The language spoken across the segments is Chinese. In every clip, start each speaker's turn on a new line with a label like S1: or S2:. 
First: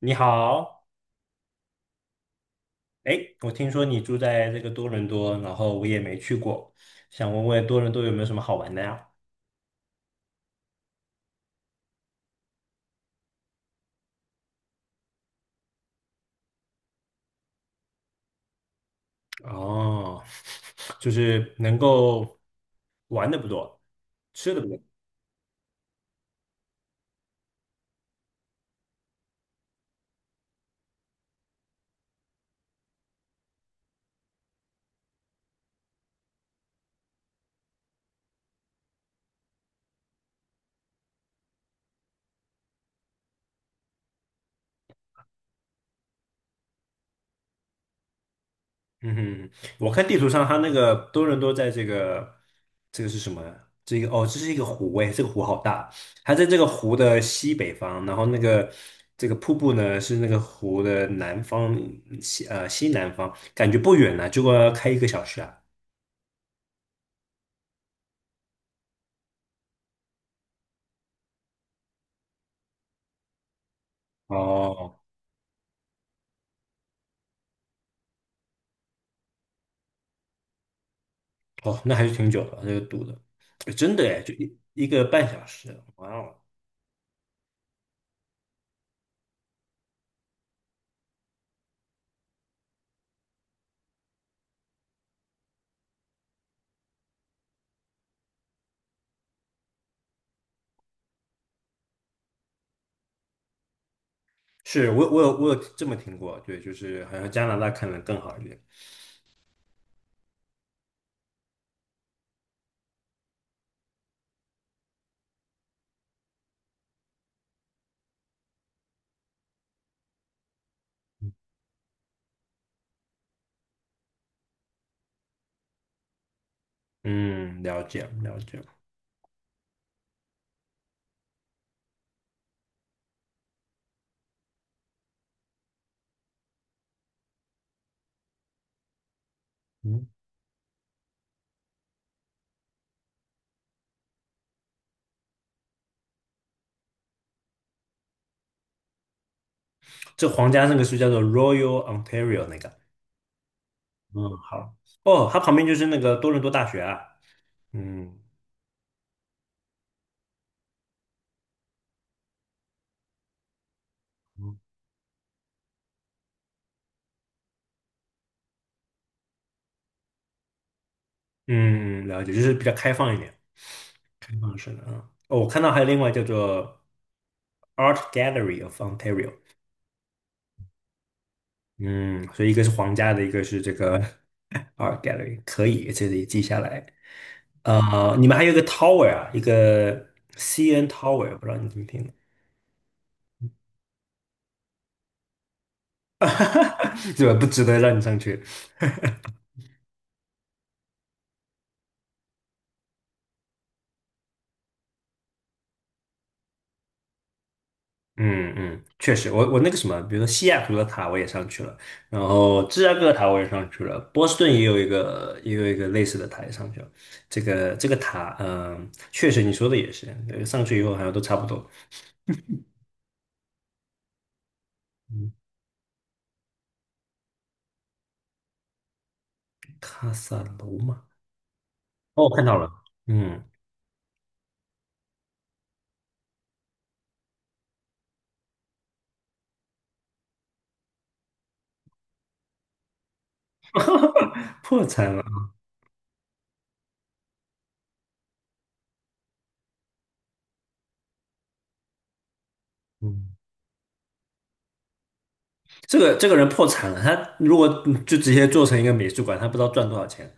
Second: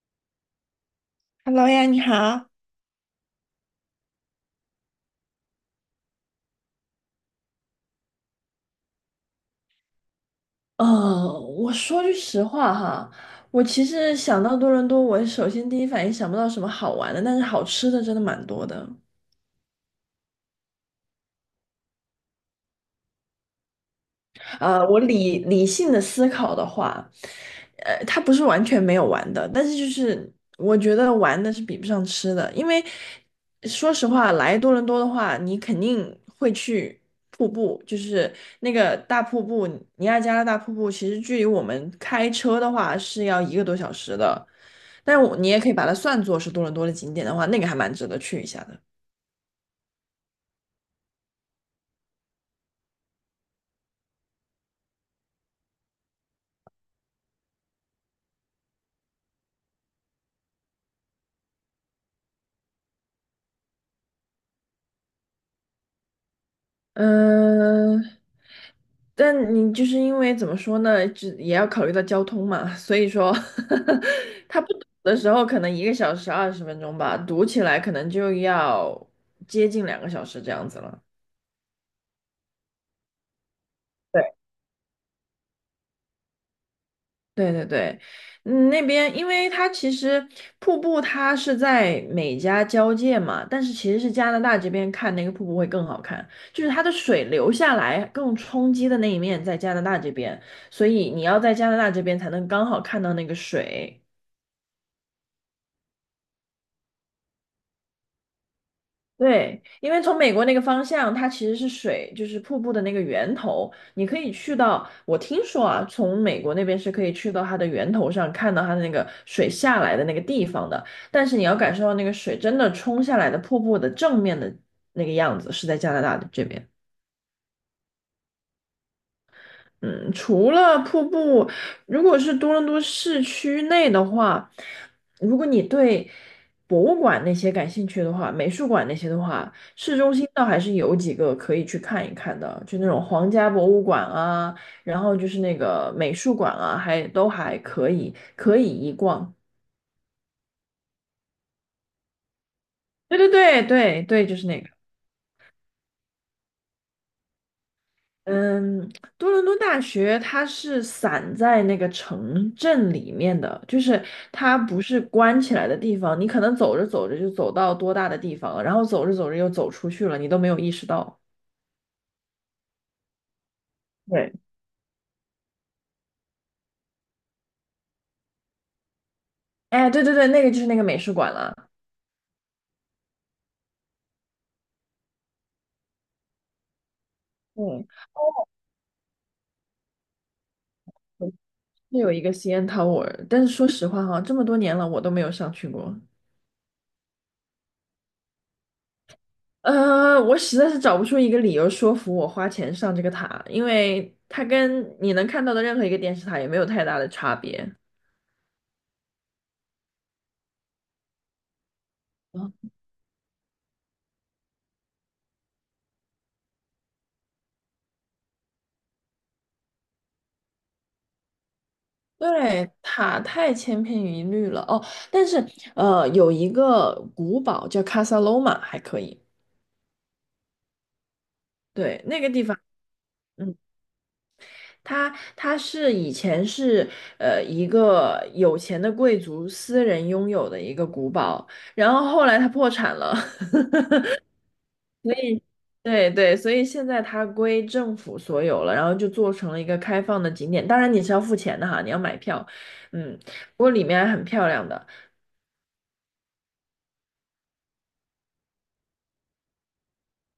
S1: 你好，
S2: Hello 呀，你好。
S1: 哎，我听说你住在这个多伦多，然后我也没去过，想问问多伦多有没有什么好玩的呀？
S2: 我说句实话哈，我其实想到多伦多，我首先第一反应想不到什么好玩的，但是好吃的真的蛮多的。
S1: 哦，就是能够玩的不多，吃的不多。
S2: 我理性的思考的话，它不是完全没有玩的，但是就是我觉得玩的是比不上吃的，因为说实话，来多伦多的话，你肯定会去瀑布，就是那个大瀑布，尼亚加拉大瀑布，其实距离我们开车的话是要一个多小时的，但是我你也可以把它算作是多伦多的景点的话，那个还蛮值得去一下的。
S1: 嗯哼，我看地图上它那个多伦多在这个是什么呀这个哦，这是一个湖哎，这个湖好大，它在这个湖的西北方，然后那个这个瀑布呢是那个湖的南方西南方，感觉不远呢，结果要开一个小时啊。
S2: 嗯，但你就是因为怎么说呢，只也要考虑到交通嘛，所以说 他不堵
S1: 哦，
S2: 的时候可能1个小时20分钟吧，堵起来可能就要接近两个小时这样子了。
S1: 哦，那还是挺久的，那个堵的，哎真的哎，
S2: 对
S1: 就一个半小时，哇哦！
S2: 对对对，嗯，那边因为它其实瀑布它是在美加交界嘛，但是其实是加拿大这边看那个瀑布会更好看，就是它的水流下来更冲击的那一面在加拿大这边，所以你要在加拿大这边才能刚好看到那个水。
S1: 是我有这么听过，对，就是好像加拿大可能更好一点。
S2: 对，因为从美国那个方向，它其实是水，就是瀑布的那个源头。你可以去到，我听说啊，从美国那边是可以去到它的源头上，看到它的那个水下来的那个地方的。但是你要感受到那个水真的冲下来的瀑布的正面的那个样子，是在加拿大的这边。
S1: 嗯，了解了解。
S2: 嗯，除了瀑布，如果是多伦多市区内的话，如果你对博物馆那些感兴趣的话，美术馆那些的话，市
S1: 嗯，
S2: 中心倒还是有几个可以去看一看的，就那种皇家博物馆啊，然后就是那个美术馆啊，还都还可以，可以一逛。
S1: 这皇家那个是叫做 Royal Ontario 那个。
S2: 对对对对对，
S1: 嗯，
S2: 就是那个。
S1: 好。哦，它旁边就是那个多伦多大学啊。嗯
S2: 嗯，多伦多大学它是散在那个城镇里面的，就是它
S1: 嗯，
S2: 不是关起来的地方，你可能走着走着就走到多大的地方了，然后走着走着又走出去了，你都没有意识到。
S1: 嗯了解，就是比较开放一点，开
S2: 对
S1: 放式的啊。哦，我看到还有另外叫做 Art Gallery of Ontario。
S2: 哎，对对对，那个就是那个美术馆了，
S1: 嗯，所以一个是皇家的，一个是这个 Art Gallery，可以，这里记下来。
S2: 对，
S1: 你们还有一个 Tower 啊，一个 CN Tower，不知道你怎么
S2: 是
S1: 听
S2: 有
S1: 的，
S2: 一个 CN Tower,但是说实话哈，这么多年了，我都没有上去过。
S1: 这个不值得让你上去。
S2: 我实在是找不出一个理由说服我花钱上这个塔，因为它跟你能看到的任何一个电视塔也没有太大的差别。
S1: 嗯嗯，确实，我那个什么，比如说西雅图的塔我也上去了，然后芝加哥的塔我也上去了，波士顿也有一个类似的塔也上去了。这个这个塔，嗯、确实你说的也是，上去以后好像都差不多。
S2: 对，塔太千篇一律了哦。但
S1: 嗯，
S2: 是，有一个古堡叫卡萨罗马还可以。
S1: 卡萨罗嘛，
S2: 对，那
S1: 哦，
S2: 个
S1: 我
S2: 地
S1: 看到
S2: 方，
S1: 了。嗯。
S2: 嗯，它它是以前是一个有钱的贵族私人拥有的一个古堡，然后后来它破产了，
S1: 破
S2: 所
S1: 产了，
S2: 以对对，所以现在它归政府所有了，然后就做成了一个开放的景点。当然你是要付钱的哈，你要买票，嗯，
S1: 嗯，
S2: 不过里面还很漂亮的。
S1: 这个人破产了，他如果就直接做成一个美术馆，他不知道赚多少钱。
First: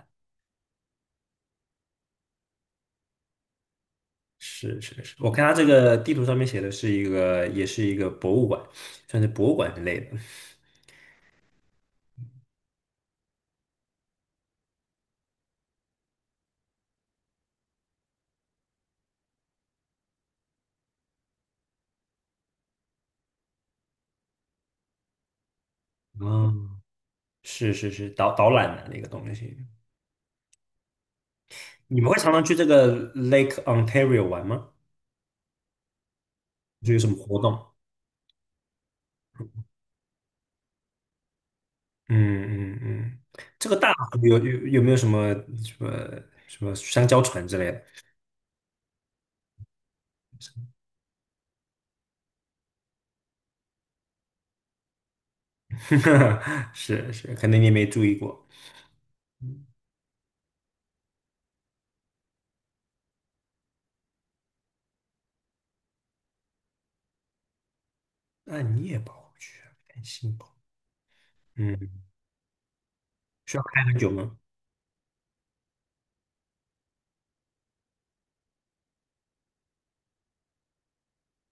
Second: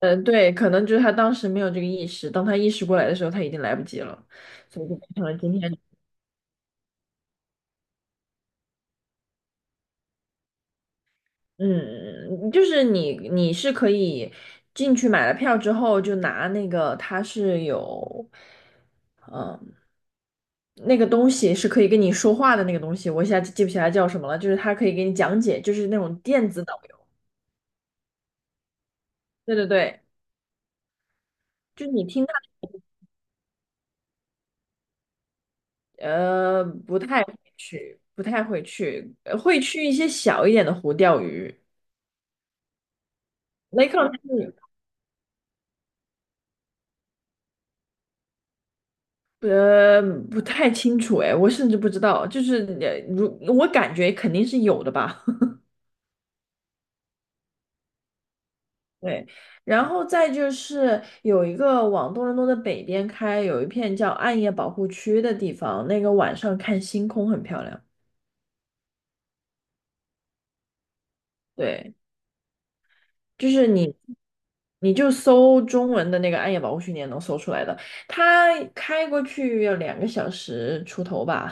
S2: 嗯，对，可能就是他当时没有这个意识，当他意识过来的时候，他已经来不及了，
S1: 是
S2: 所以就
S1: 是
S2: 变
S1: 是，
S2: 成
S1: 我
S2: 了
S1: 看他
S2: 今
S1: 这
S2: 天。
S1: 个地图上面写的是一个，也是一个博物馆，算是博物馆之类的。
S2: 嗯，就是你是可以进去买了票之后，就拿那个它是有，嗯，那个东西是可以跟你说话的那个东西，我一下记不起来叫什么了，就是它可以给你讲解，就是那种电子导
S1: 嗯，
S2: 游。
S1: 是是是，导览的那个东
S2: 对
S1: 西。
S2: 对对，就是
S1: 你
S2: 你
S1: 们会
S2: 听
S1: 常
S2: 他，
S1: 常去这个 Lake Ontario 玩吗？就有
S2: 不
S1: 什么
S2: 太会
S1: 活动？
S2: 去，不太会去，会去一些小一点的湖钓鱼。
S1: 嗯嗯嗯，这个
S2: 雷
S1: 大
S2: 克隆
S1: 湖有
S2: 是
S1: 有有没有什么什么什么香蕉船之类的？
S2: 呃不太清楚哎，我甚至不知道，就是我感觉肯定是有的吧。
S1: 是是，可能你没注意过。
S2: 对，然后再就是有一个往多伦多的北边开，有一片叫暗夜保护区的地方，那个晚上看星空很漂亮。
S1: 那你也跑不去，很辛苦。
S2: 对，
S1: 嗯，
S2: 就
S1: 需要
S2: 是
S1: 开
S2: 你，
S1: 很久吗？
S2: 你就搜中文的那个暗夜保护区，你也能搜出来的。它开过去要两个小时出头吧。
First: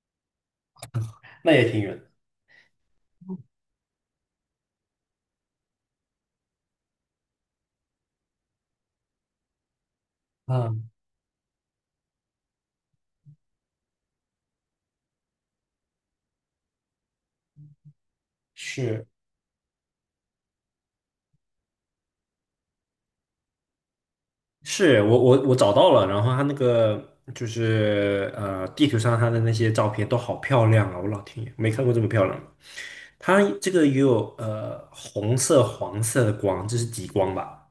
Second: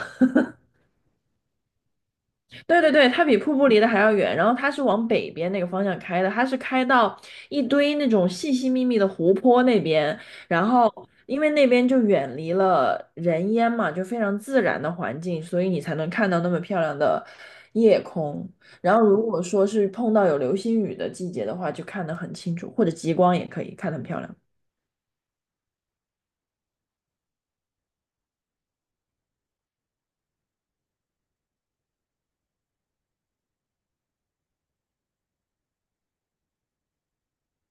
S1: 那也挺远
S2: 对对对，它比瀑布离得还要远，然后它是往北边那个方向开的，它是开到一堆那种细细密密的湖泊那边，
S1: 的。
S2: 然
S1: 啊，
S2: 后因为那边就远离了人烟嘛，就非常自然的环境，所以你才能看到那么漂亮的夜空。然后
S1: 是
S2: 如果说是碰到有流星雨的季节的话，就看得很清楚，或者极光也可以看得很漂亮。
S1: 是，我找到了，然后他那个就是地图上他的那些照片都好漂亮啊！我老天爷，没看过这么漂亮的。它这个也有红色、黄色的光，这是极光吧？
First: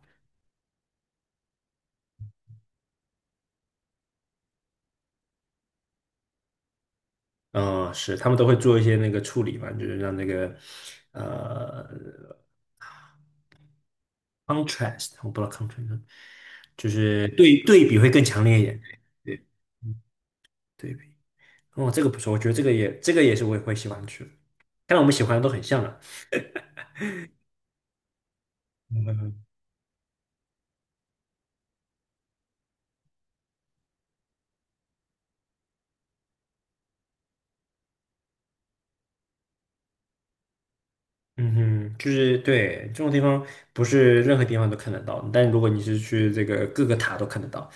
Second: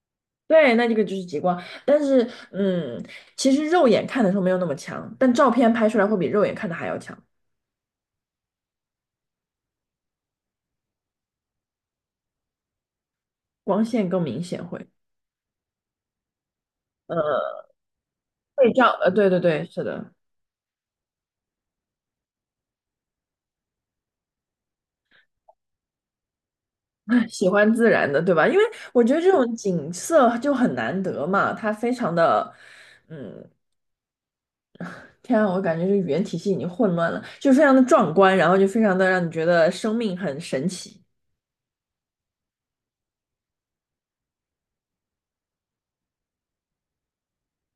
S2: 对，那这个就是极光，但是其实肉眼看的时候没有那么强，但照片拍出来会比肉眼看的还要强。
S1: 嗯、是，他们都会做一些那个处理嘛，就是让那个呃
S2: 光线更明显会，
S1: contrast，我不知道 contrast，就是
S2: 呃，
S1: 对比会更强烈一
S2: 会
S1: 点。
S2: 照，对对
S1: 对。
S2: 对，是的，
S1: 对比，哦，这个不错，我觉得这个也是我也会喜欢去的。看来我们喜欢的都很像啊。
S2: 喜欢自然的，对吧？因为我觉得这
S1: 嗯，
S2: 种景色就很难得嘛，它非常的，嗯，天啊，我感觉这语言体系已经混乱了，就非常的壮观，然后就非常的让你觉得生命很神奇。
S1: 嗯哼，就是对这种地方不是任何地方都看得到，但如果你是去这个各个塔都看得到。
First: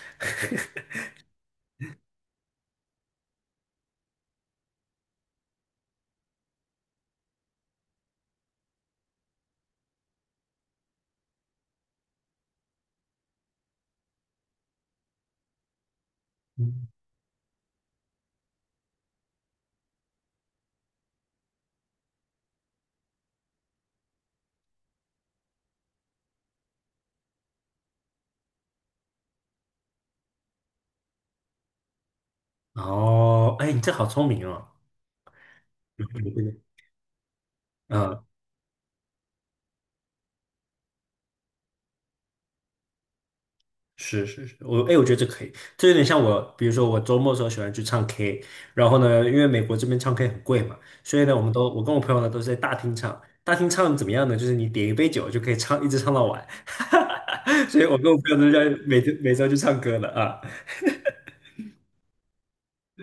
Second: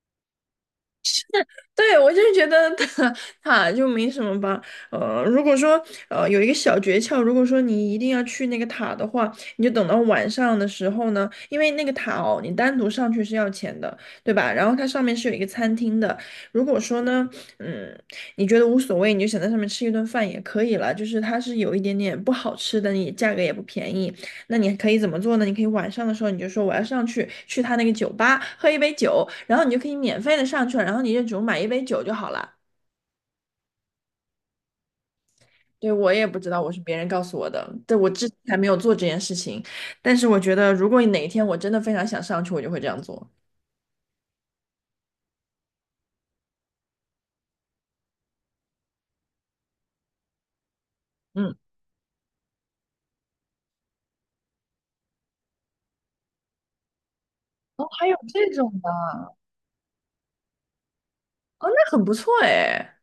S2: 对，我就是觉得塔他就没什么吧。如果说有一个小诀窍，如果说你一定要去那个塔的话，你就等到晚上的时候呢，因为那个塔哦，你单独上去是要钱的，对吧？然后它上面是有一个餐厅的。如果
S1: 嗯
S2: 说呢，嗯，你觉得无所谓，你就想在上面吃一顿饭也可以了。就是它是有一点点不好吃的，你价格也不便宜。那你可以怎么做呢？你可以晚上的时候你就说我要上去去他那个酒吧喝一杯酒，然后你就可以免费的上去了，然后你就只用买一杯酒就好了。
S1: 哦，哎，你这好聪明哦。
S2: 对，
S1: 嗯
S2: 我
S1: 有
S2: 也
S1: 这
S2: 不知道，
S1: 个
S2: 我是别人告诉我的，对，我之前还没有做这件事情，但是我觉得如果哪一天我真的非常想上去，我就会这样做。
S1: 是是是，我哎，我觉得这可以，这有点像我，比如说我周末的时候喜欢去唱 K，然后呢，因为美国这边唱 K 很贵嘛，所以呢，我们
S2: 嗯，
S1: 都我跟我朋友呢都是在大厅唱，大厅唱怎么样呢？就是你点一杯酒就可以唱，一直唱到晚，所以
S2: 哦，
S1: 我
S2: 还
S1: 跟我
S2: 有
S1: 朋友
S2: 这
S1: 都在
S2: 种的，
S1: 每周去唱歌了啊。
S2: 哦，那很不错哎，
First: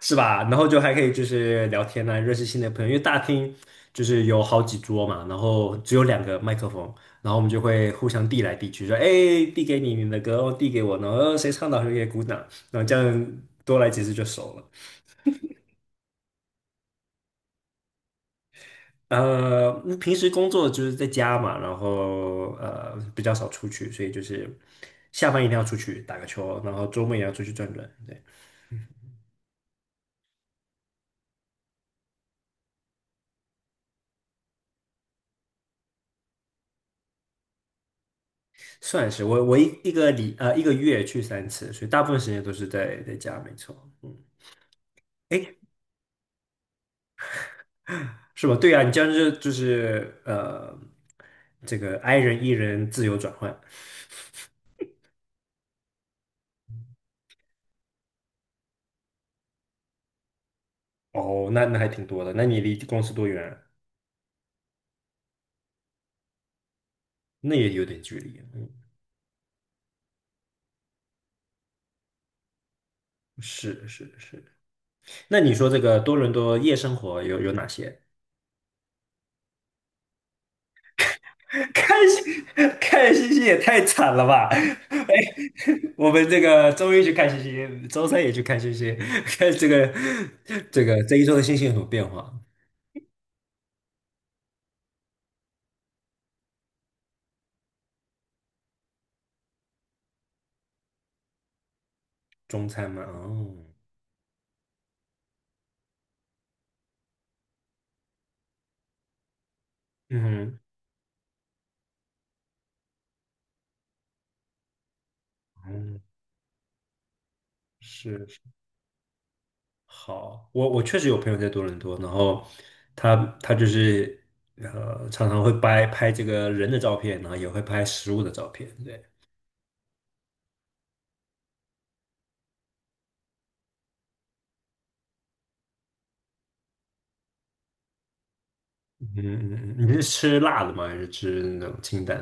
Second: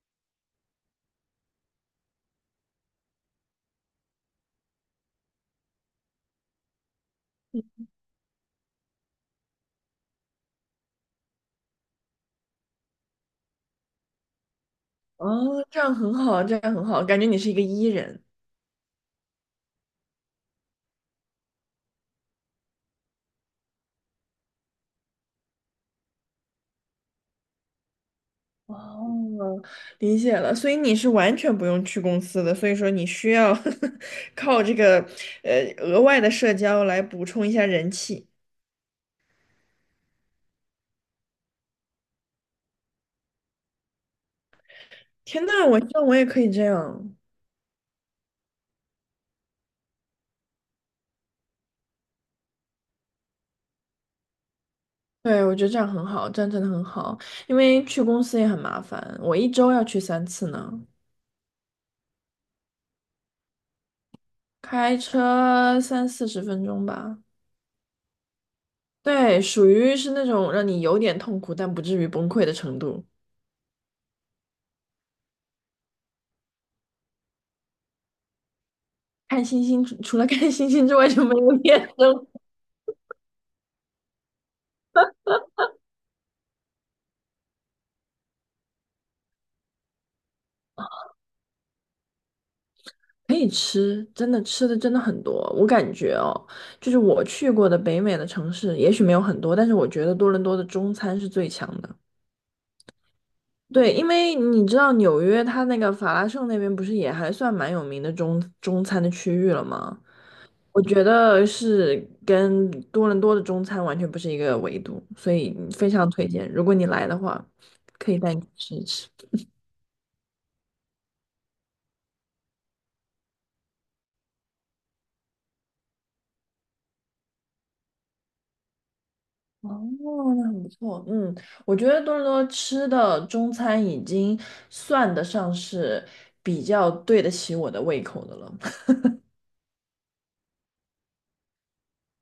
S1: 是吧？然后就还可以就是聊天啊，认识新的朋友。因为大厅就是有好几桌嘛，然后只有两个麦克风，然后我们就会互相递来递去，说哎，递给你你的歌，哦递给我，然后谁唱的好谁给鼓掌，然后这样多来几次就熟了。
S2: 哦，这样很好，这样很好，感觉你是一个 E 人。
S1: 呃，平时工作就是在家嘛，然后比较少出去，所以就是下班一定要出去打个球，然后周末也要出去转转。对，
S2: 哦，理解了，所以你是完全不用去公司的，所以说你需要 靠这个额外的社交来补充一下人气。
S1: 算是我一个月去三次，所以大部分时间都是在家，没错。嗯。
S2: 天呐，
S1: 哎，
S2: 我希望我也可以这样。
S1: 是吧？对啊，你这样就是这个 i 人 e 人自由转换。
S2: 对，我觉得这样很好，这样真的很好，因为去公司也很麻烦，我一周要去3次呢，
S1: 哦，那还挺多的。那你离公司多远啊
S2: 开车三四十分钟吧。
S1: 那也有点距离。嗯，
S2: 对，属于是那种让你有点痛苦，但不至于崩溃的程度。
S1: 是是是。那你说这个多伦多夜生活有哪些？
S2: 看星星，除了看星星之外就没有 别
S1: 看
S2: 的。
S1: 星看星星也太惨了吧！哎，我们这个周一去看星星，周三也去看星星，看这个这一周的星星有什么变化？
S2: 可以吃，真的吃的真的很多。我感觉哦，就是我去过的北美的城市，也许没有很多，但是我觉得多伦多的中餐是最强的。
S1: 中餐嘛，哦，
S2: 对，因为你知道纽约它那个法拉盛那边不是也还算蛮有名的中餐的区域了吗？
S1: 嗯哼
S2: 我觉得是跟多伦多的中餐完全不是一个维度，所以非
S1: 嗯，
S2: 常推荐，如果你来的话，可以带
S1: 是。
S2: 你去吃一吃。
S1: 好，我确实有朋友在多伦多，然后他他就是常常会拍拍这个人的照片，然后也会拍食物的照片。对，
S2: 哦，那很不错。嗯，我觉得多伦多吃的中餐已经算得上是比较对得起我的胃口的了。
S1: 嗯嗯嗯，你是吃辣的吗？还是吃那种清淡？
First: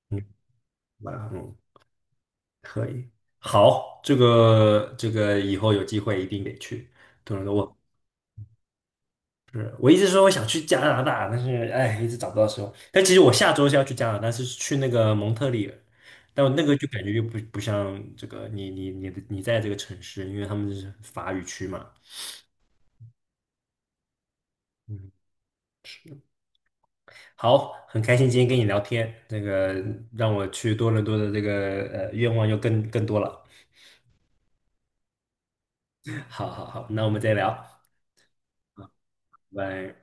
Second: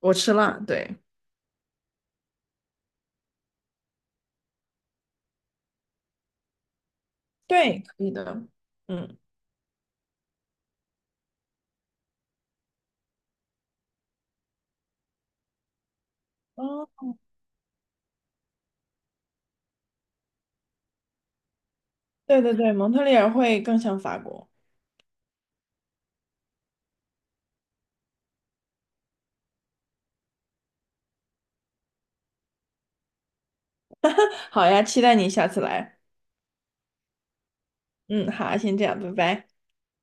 S2: 我
S1: 嗯，
S2: 吃辣，对，
S1: 辣，嗯，可以。好，这个以后有机会一定得去多伦多。我
S2: 对，可以的。嗯，
S1: 是我一直说我想去加拿大，但是哎，一直找不到时候。但其实我下周是要去加拿大，是去那个蒙特利尔，但我那个就
S2: 哦，
S1: 感觉又不像这个你在这个城市，因为他们是法语区嘛。
S2: 对对对，蒙特利尔会更像法国。
S1: 嗯，好，很开心今天跟你聊天，那个让我去多伦多的这个愿望又更多了。
S2: 好呀，期待你下次来。
S1: 好好好，那我们再聊，
S2: 嗯，好，先这样，拜拜。
S1: 拜拜。